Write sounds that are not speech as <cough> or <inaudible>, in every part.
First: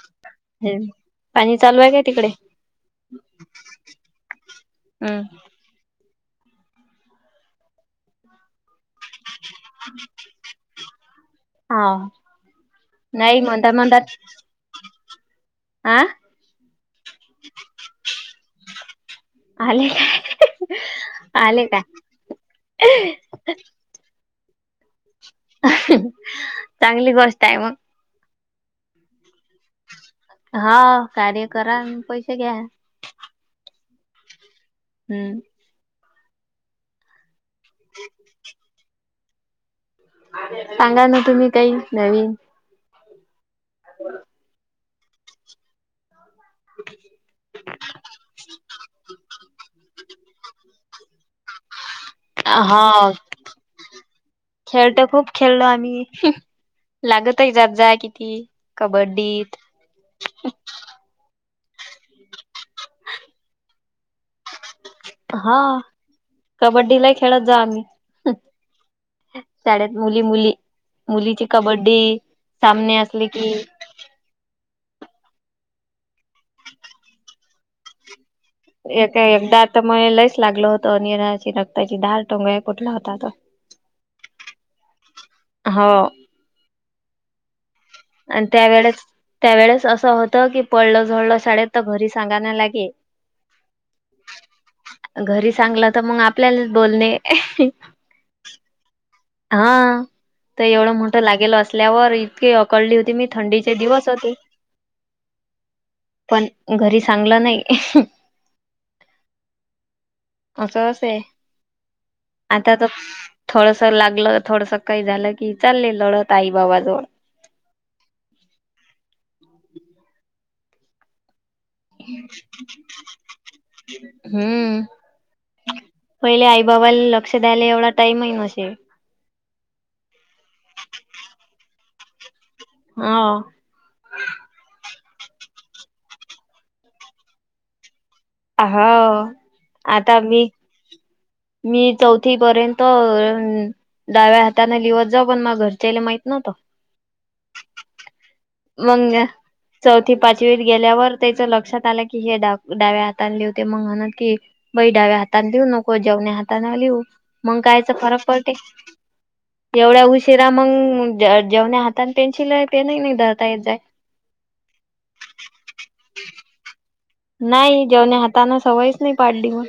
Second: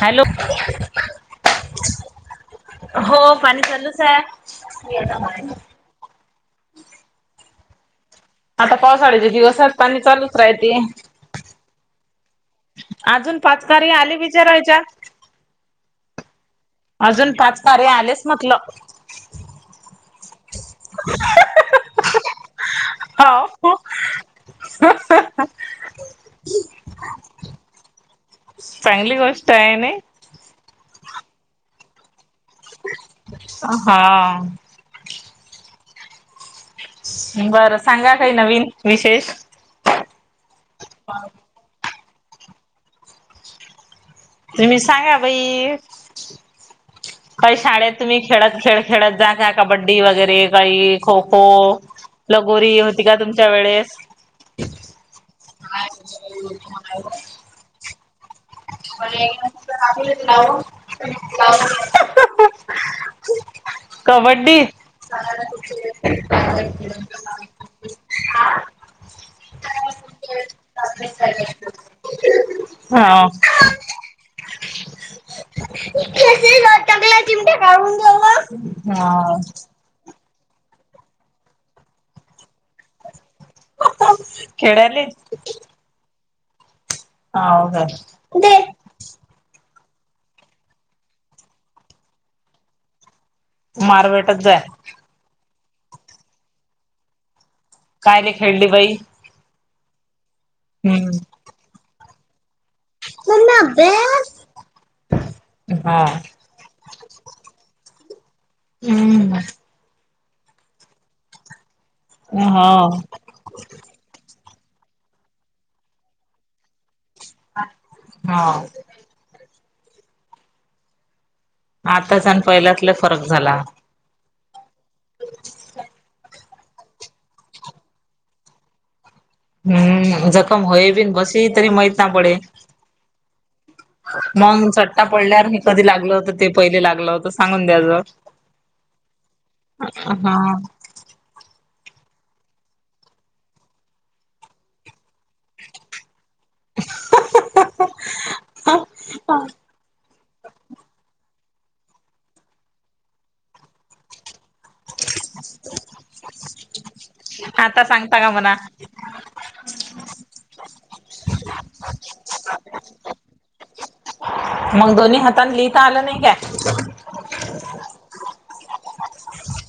Hello हम्म पाणी चालू आहे काय तिकडे? हो, पाणी चालूच हाय. आता पावसाळ्याचे दिवसात पाणी चालूच राहिते. हाव अजून नाही म्हणता पाचकारी आली विचारायच्या. आं अजून पाच कार्य आलेच म्हटलं. आले काय आले का? <unintelligible> चांगली गोष्ट आहे, मग. चांगली गोष्ट आहे नाय. हाव कार्य करां आणि पैसे घ्या. हा. हम्म. बरं सांगा काही नवीन विशेष? सांगा ना तुम्ही काही नवीन. <unintelligible> तुम्ही सांगा बाई. <unintelligible> काही शाळेत तुम्ही खेळत खेळ खेळत जा का, कबड्डी वगैरे बाई खो खो. लगोरी होती का तुमच्या वेळेस? खेळ तर खूप खेळलो आम्ही, लागतही जात जाय किती कबड्डीत <unintelligible> कबड्डी हा कबड्डीला खेळत जा आणि शाळेत मुली मुली मुलीची कबड्डी सामने हा. असले हा की टकले चिमटे काढून घेवा एक एकदा तर मये लईस लागलं होतं निराची रक्ताची धार टोंगे फूटला होता. तर खेडाले हो हाव काय! आन त्या वेळेस त्या वेळेस असं होतं! की पळलं, झळलं शाळेत तर घरी सांगायला नाय लागे मारभेटच जाय घरी सांगलं! तर मग आपल्यालाच बोलणे हं काय नाही ले खेळली बाई हा तर एवढं हम्म मोठं लागेल. असल्यावर इतकी अकळली होती. मी थंडीचे दिवस होते! हा पण घरी सांगलं नाही. असंच हे अं हह असं लागलं, थोडसं काही झालं, की चालले लढत आई बाबाजवळ हा आताचा अण पहिल्यात लय फरक झाला. हम्म पहिले आई बाबा आले लक्ष द्यायले एवढा टाईमही नसे. हम्म जखम होय. बिन बसे ही तरी माहीत ना पडे हाव मग चट्टा पडल्यावर हे कधी लागलं होतं! ते पहिले लागलं होतं. सांगून द्याच हाव आता मी हा मी चौथी पर्यंत डाव्या हाताने लिवत जाव पण माझा घरच्या ले माहि नव्हत मग चौथी पाचवी गेल्यावर त्याच्या लक्षात आलं. की हे डाव्या हाताने लिवते म्हणून की बाई डाव्या हाताने लिऊ नको जेवण्या हाताने लिहू मग आता कायच सांगता फरक का पडते. म्हणा एवढ्या उशिरा मग जेवण्या हातान पेन्सिल पेनही नाही धरता येत जाय मग दोन्ही हाताने लिहिता आलं नाही काय? नाही जेवण्या हाताने सवयच नाही. पाडली मग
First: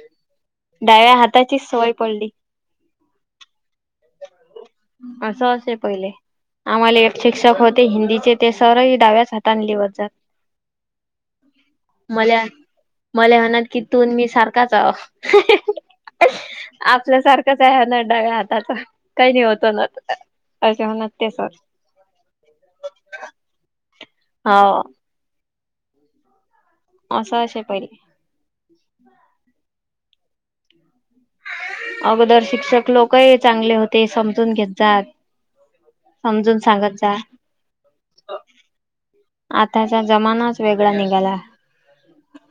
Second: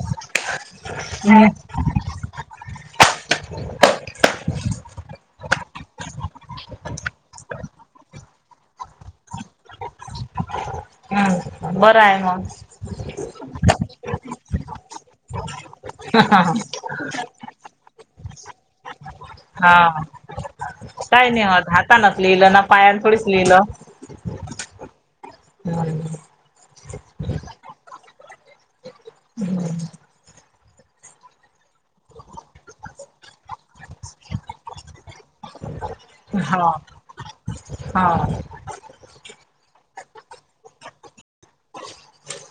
डाव्या काय हाताचीच सवय पडली. असं असे पहिले आम्हाला एक शिक्षक होते. हिंदीचे ते सर ही डाव्याच हातने लिवत जात. हम् बरा मल्या मल्या मनन की तून मी सारखाच आहो आपल्यासारखंच आहे. ह न डाव्या हाताचा. काही होत हा नत असे म्हणत ते सर! हातानं लिहिलं ना पायां थोडीच लिहिलं. होव हम् असं असे पहिले अगोदर शिक्षक लोकही चांगले होते समजून घेत जात. समजून सांगत जात. होव आताचा जमानाच वेगळा निघाला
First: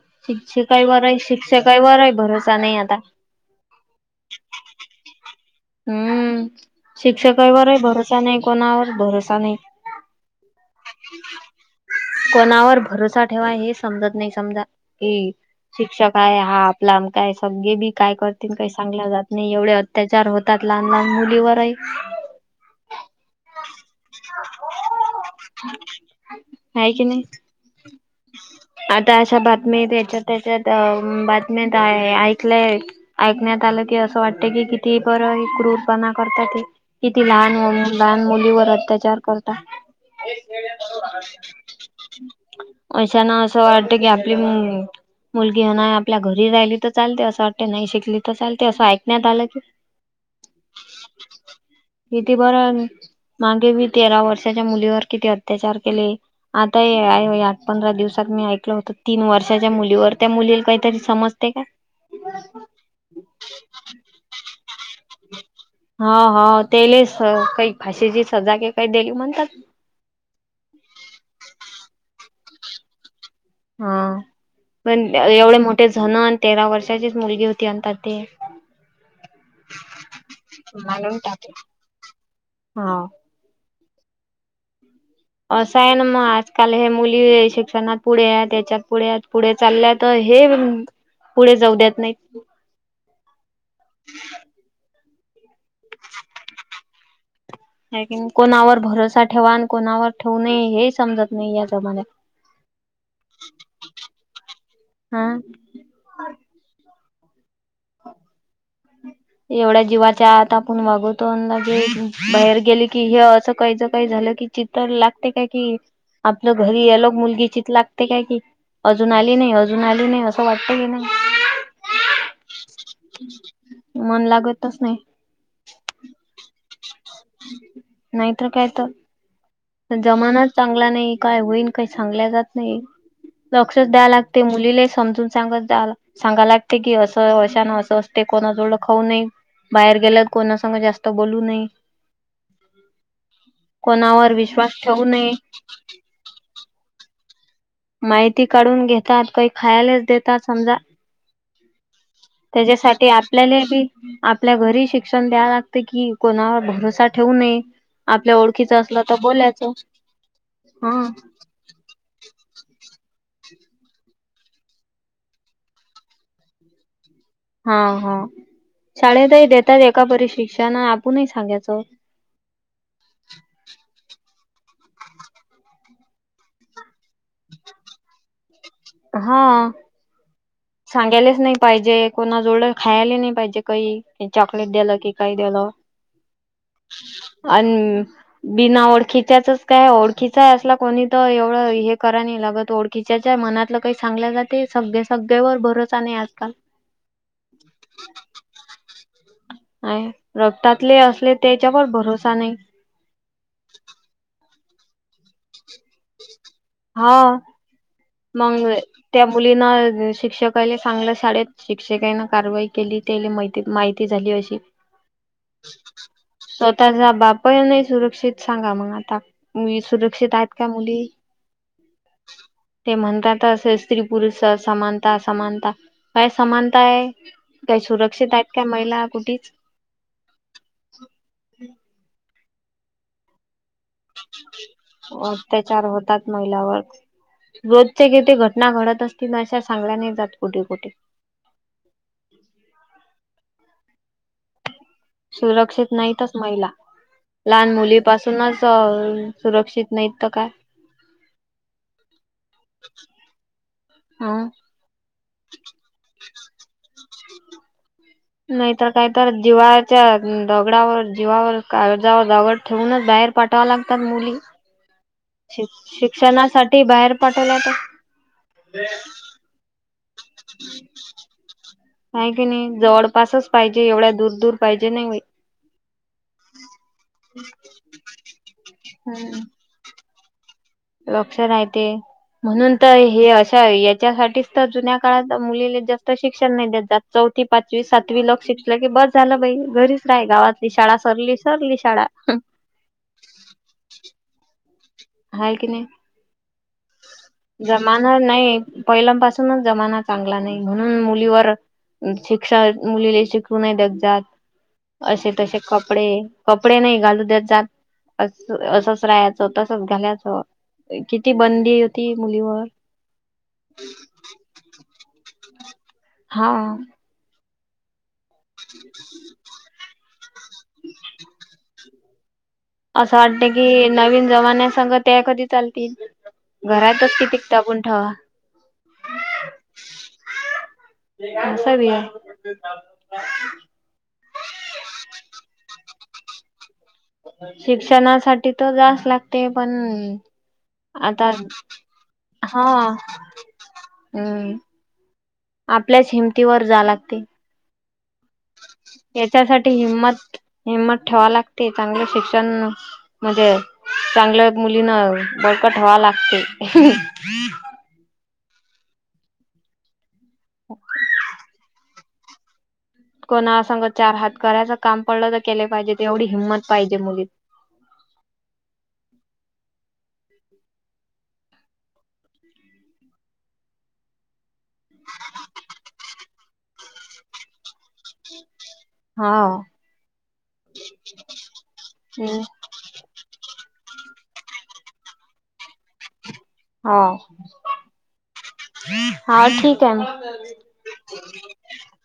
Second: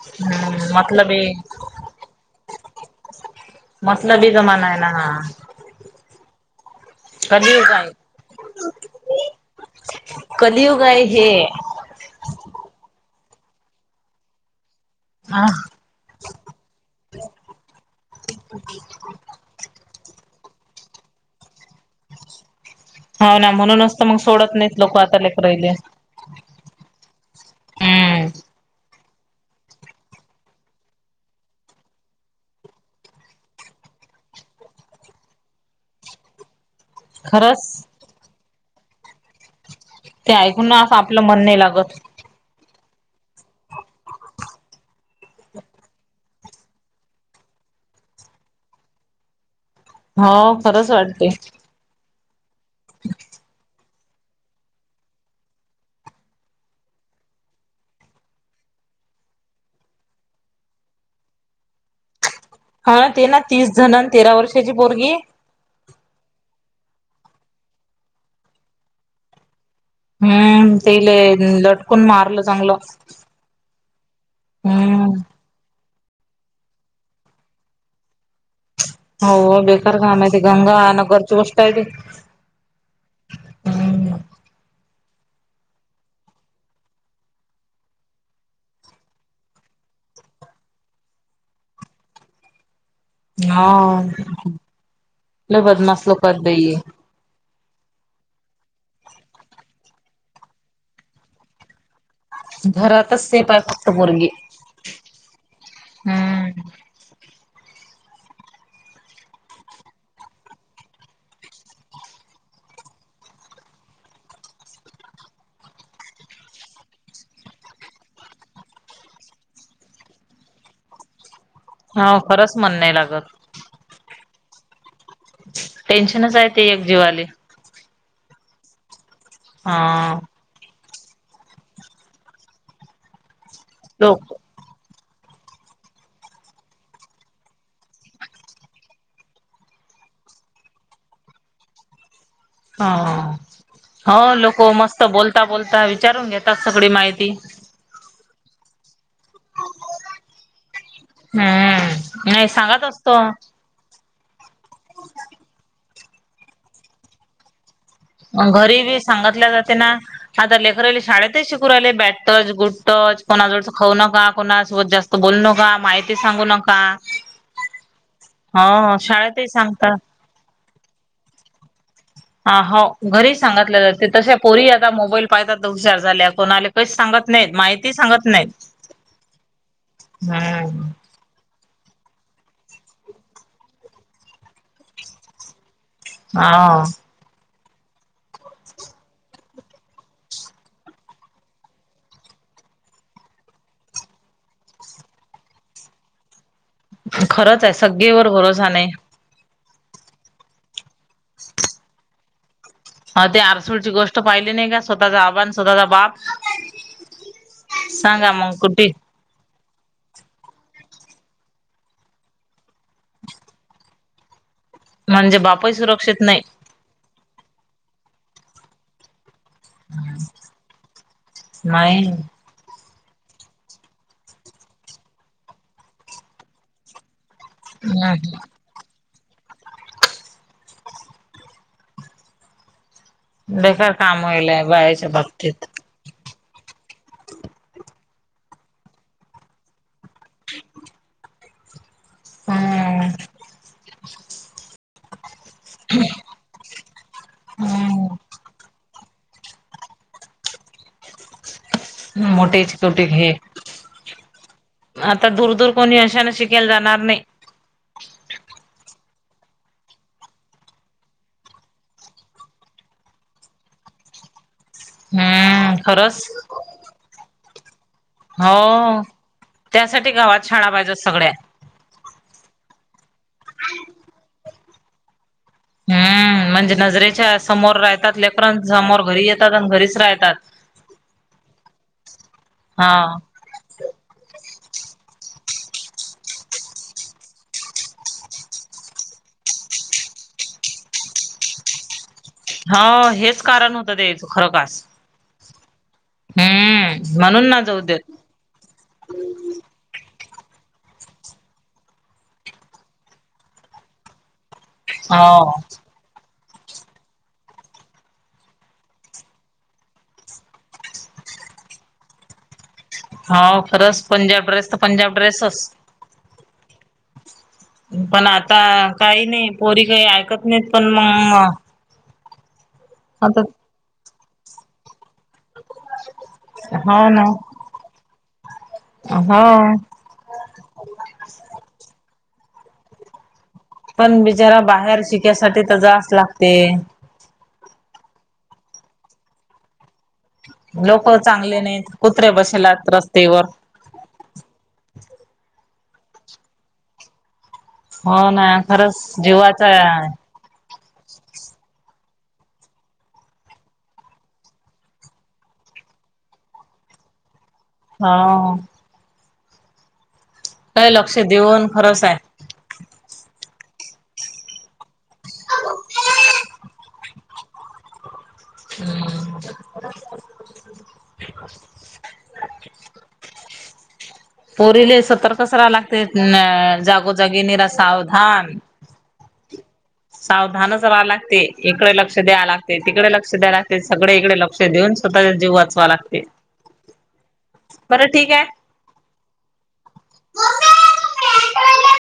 हम्म शिक्षिकवरही मतलबी शिक्षक काही वरय भरोसा नाही आता. मतलबी जमाना आहे ना हा. हम्म कलियुग शिक्षकावरही आहे भरोसा नाही कोणावर भरोसा नाही. कलीयुग आहे हे. कोणावर भरोसा ठेवा हे समजत नाही समजा की शिक्षक काय हा आपलाम काय सगळे बी काय करतील काही सांगल्या जात नाही एवढे अत्याचार होत त्यात लहान- लहान मुलीवरही हो ना म्हणूनचत मग सोडत नाहीत लोक आता लेकराले आहे की नाही हम्म आता अशा बातम्यात याच्यात त्याच्यात बातम्यात ऐकलंय. ऐकण्यात आलं की असं वाटत की किती बरं क्रूरपणा करतात किती लहान मु खरंच लहान मुलीवर अत्याचार करता. ते ऐकून ना अस आपलं मन नाही लागत. <unintelligible> अशाना असं वाटत की आपली पण मुलगी आहे ना आपल्या घरी राहिली तर चालते असं वाटते नाही शिकली तर चालते असं ऐकण्यात आलं की हो खरंच वाटते. किती बरं मागे मी तेरा वर्षाच्या मुलीवर किती अत्याचार केले आता हे पंधरा दिवसात मी ऐकलं होत तीन वर्षाच्या मुलीवर त्या मुलीला काहीतरी समजते काय ह <inaudible> हा ते ना तीस जण तेरा वर्षाची पोरगी. हो हो ते लईच काही फाशीची सजा के काही दिली म्हणतात. हम्म ते लई लटकून मारलं चांगलं हा हम्म पण एवढे मोठे झण अन् तेरा वर्षाचीच मुलगी होती म्हणतात ते हो बेकार घाण आहे ते गंगा मारून टाकले. हा असं आहे ना मग आजकाल हे मुली शिक्षणात पुढे आहेत याच्यात पुढे पुढे चालल्या तर हे पुढे जाऊ देत नाही. हा लय बदमाश लोक आहेत ते <inaudible> कोणावर भरोसा ठेवा आणि कोणावर ठेवू नये हे समजत नाही या जमान्यात घरातच असते फक्त पोरगी हा हम्म एवढ्या जीवाच्या आत आपण वागवतो जे बाहेर गेले की हे असं काहीच काही झालं की चित्त लागते काय कि आपलं घरी यायला मुलगी चित लागते काय कि अजून आली नाही अजून आली नाही असं वाटत की नाही. हो खरंच मन नाही लागत. मन लागतच नाही. टेन्शनच आहे ते एक जीवाले नाहीतर काय तर हा जमानाच चांगला नाही काय होईल काय सांगल्या जात नाही. लक्षच द्याय लोक लागते मुलीला समजून सांगत सांगाय लागते कि असं अशान असं असते कोणा जोड खाऊ नये. बाहेर गेल्यात कोणासंग जास्त बोलू नये. हो हो कोणावर हा लोक विश्वास मस्त ठेवू नये बोलता बोलता विचारून घेतात सगळी माहिती माहिती काढून घेतात काही खायलाच देतात समजा हम्म नाही सांगत त्याच्यासाठी असतो आपल्याले बी आपल्या घरी शिक्षण द्याया लागते कि कोणावर भरोसा ठेवू नये. आपल्या घरी ओळखीचं बी असलं तर सांगितल्या बोलायचं जाते ना आता हा लेकरली शाळेत तेच शिकू राहिले बॅट टच गुट टच कोणाजवळ खाऊ नका कोणासोबत जास्त बोल नका माहिती सांगू नका. का हा हा शाळेतही देतात सांगतात एका परी शिक्षण आपणही सांगायचं. हा हो घरी सांगितलं जाते तशा पोरीही आता मोबाईल पाहतात हुशार झाल्या कोणाले काहीच सांगत नाहीत माहिती सांगत नाहीत. हा हम्म सांगायलेच नाही. पाहिजे कोणा जोवळ खायला नाही पाहिजे काही चॉकलेट दिलं की काही दिलं‌. हा अन बिना ओळखीच्याच काय ओळखीचा आहे असला कोणी तर एवढं हे कराय नाही लागत ओळख कि च्याच्या मनातलं काही सांगल्या जाते सभ्य-सभ्य वर भरोसा नाही आजकाल खरंच आहे सग्गेवर भरोसा नाही. आहे रक्तातले असले त्याच्यावर भरोसा नाही. ते आरसूडची गोष्ट पाहिली नाही का स्वतःचा आप आणि स्वतःचा बाप हा सांगा मग मंग कुठे त्या मुलीना शिक्षकाला चांगल्या शाळेत शिक्षकांन कारवाई केली त्या माहि माहिती झाली अशी म्हणजे बापही सुरक्षित नाही स्वतःचा बापय नाही सुरक्षित सांगा मग आता मु सुरक्षित आहेत का मुली नाही ते म्हणतात अस स्त्री पुरुष समानता समानता काय समानता आहे काही सुरक्षित आहेत काय महिला कुठिच बेकार काम होईलय बायाच्या बाबतीत अत्याचार होतात महिलांवर रोजच्या किती घटना घडत असतील ना अशा सांगल्या नाही जात कुठे कुठे हम् सुरक्षित नाहीतच महिला लहान मुली पासूनच सुरक्षित नाहीत तर काय मोठे चे तोटे हे हा आता दूर दूर कोणी अशाना शिकायला जाणार नाही नाहीतर काही तर जीवाच्या दगडावर जीवावर काळजावर दगड ठेवूनच बाहेर पाठवा लागतात मुली श हम्म खरंच शिक्षणासाठी बाहेर पाठवल्यात हो त्यासाठी गावात शाळा पाहिजेत सगळ्या काय की नाही जवळपासच पाहिजे एवढ्या दूर दूर पाहिजे नाही हम्म म्हणजे नजरेच्या समोर राहतात लेकरं समोर घरी हम्म. येतात आणि घरीच राहतात लक्ष राह ते म्हणून हा तर हे असे यांच्यासाठी तर जुन्या काळात मुलीला जास्त शिक्षण नाही देत जात चौथी पाचवी सातवी ल शिक्ष की बस झालं बाई, घरीच राहि, गावातली शाळा सरली, सरली, शाळा. हा.. हेच कारण होतं. तेच खरं कास हाय... की नाही. हम्म..... म्हणून ना जाऊ जमाना देत नाही. पहिल्यापासूनच जमाना चांगला नाही. म्हणून मुलीवर शिक्षा, मुलीले शिकू नाही देत. जात.. हो असे, तसे क कपडे.. कपडे नाही घालू देत जात. अस असच राहायचं, तसच घालायचं, किती बंदी होती मुलीवर. हो <inaudible> पंजाब ड्रेस तर पंजाब ड्रेसच हा.... पण, आता काही नाही. पोरी काही ऐकत नाही. पण मग असं आता वाटत की, नवीन जमान्यासग त्या कधी चालतील. हो घरातच ना कि <inaudible> ठेवा. हो <unintelligible> पण, बिचारा बाहेर शिकासाठी तर जाव लागते. शिक्षणासाठी तर जास लागते. पण... लोक आता, चांगले नाहीत कुत्रे हा... बसेलात रस्तेवर हम्म... आपल्याच हिमतीवर जा लाग. ते हो ना.. खरंच, याच्यासाठी जीवाचं हिंमत हिंमत ठेवा लागते. चांगले शिक्षण म्हणजे, चांगल्या मुलीन बळकट हवा लागतंय. हा... काय, लक्ष देऊन खरंच आहे. कोणा संग चार हात करायच काम पडलं, तर केले पाहिजे. तेवढी हिंमत पाहिजे. मुली <inaudible> पोरीनी सतर्कच राहवत लागते. अ जागोजागि सावधान... हा सावधानच राहां लागते. इकडे लक्ष द्या. तिकडे लक्ष द्याय लागते. सगळे इकडे लक्ष देऊन स्वतःचा जीव वाचवा लागते. हो... बरं ठीक आहे हा ठीक आहे ना. ह <unintelligible>